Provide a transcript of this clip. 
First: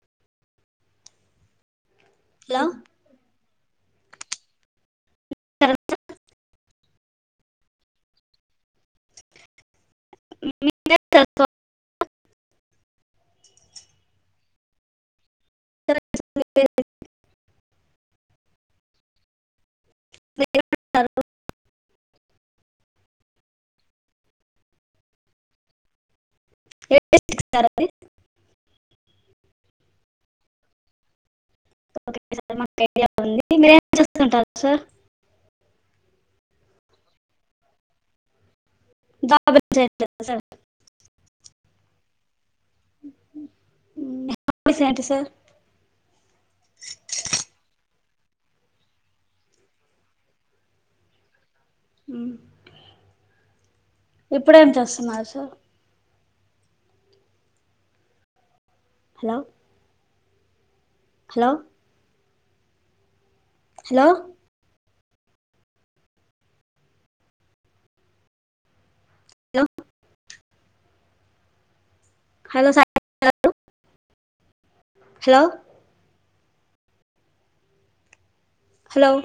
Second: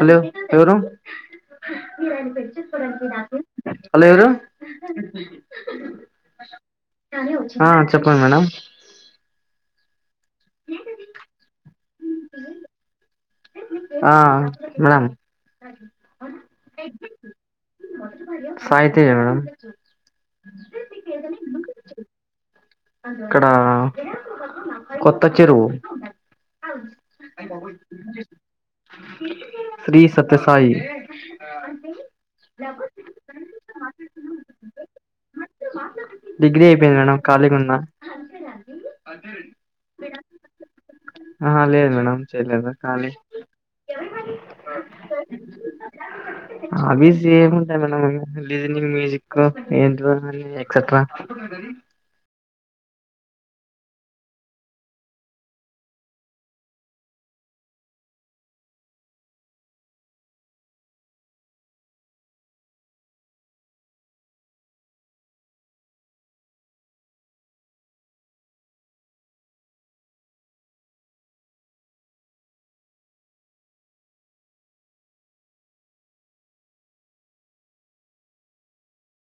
hello ఎవరు లో hello ఎవరు ఆ చెప్పండి మేడం మీ [inaudible] ఆ మామ్ సాయి తేజ మేడం స ఏద ఇక్కడ కొత్త చెరువు సార్ అది శ్రీ సత్య సాయి ఓకే మాకు ఐడియా ఉంది ఏం చేసుకుంటారు సార్ డిగ్రీ అయిపోయింది మేడం కఖాళీగా ఉన్నా జాబ్ ఏం చేయట్లేదు సార్ ఆ లేదు మేడం [unintelligible] కాళీ హాబీస్ ఏంటి సార్ హాబీస్ ఏమంటా మేడం లీజనింగ్ మ్యూజిక్ ఏంటి ఎక్సెట్రా ఉ ఇప్పుడేం చేస్తున్నారు sir hello hello hello hello hello sir [unintelligible] hello hello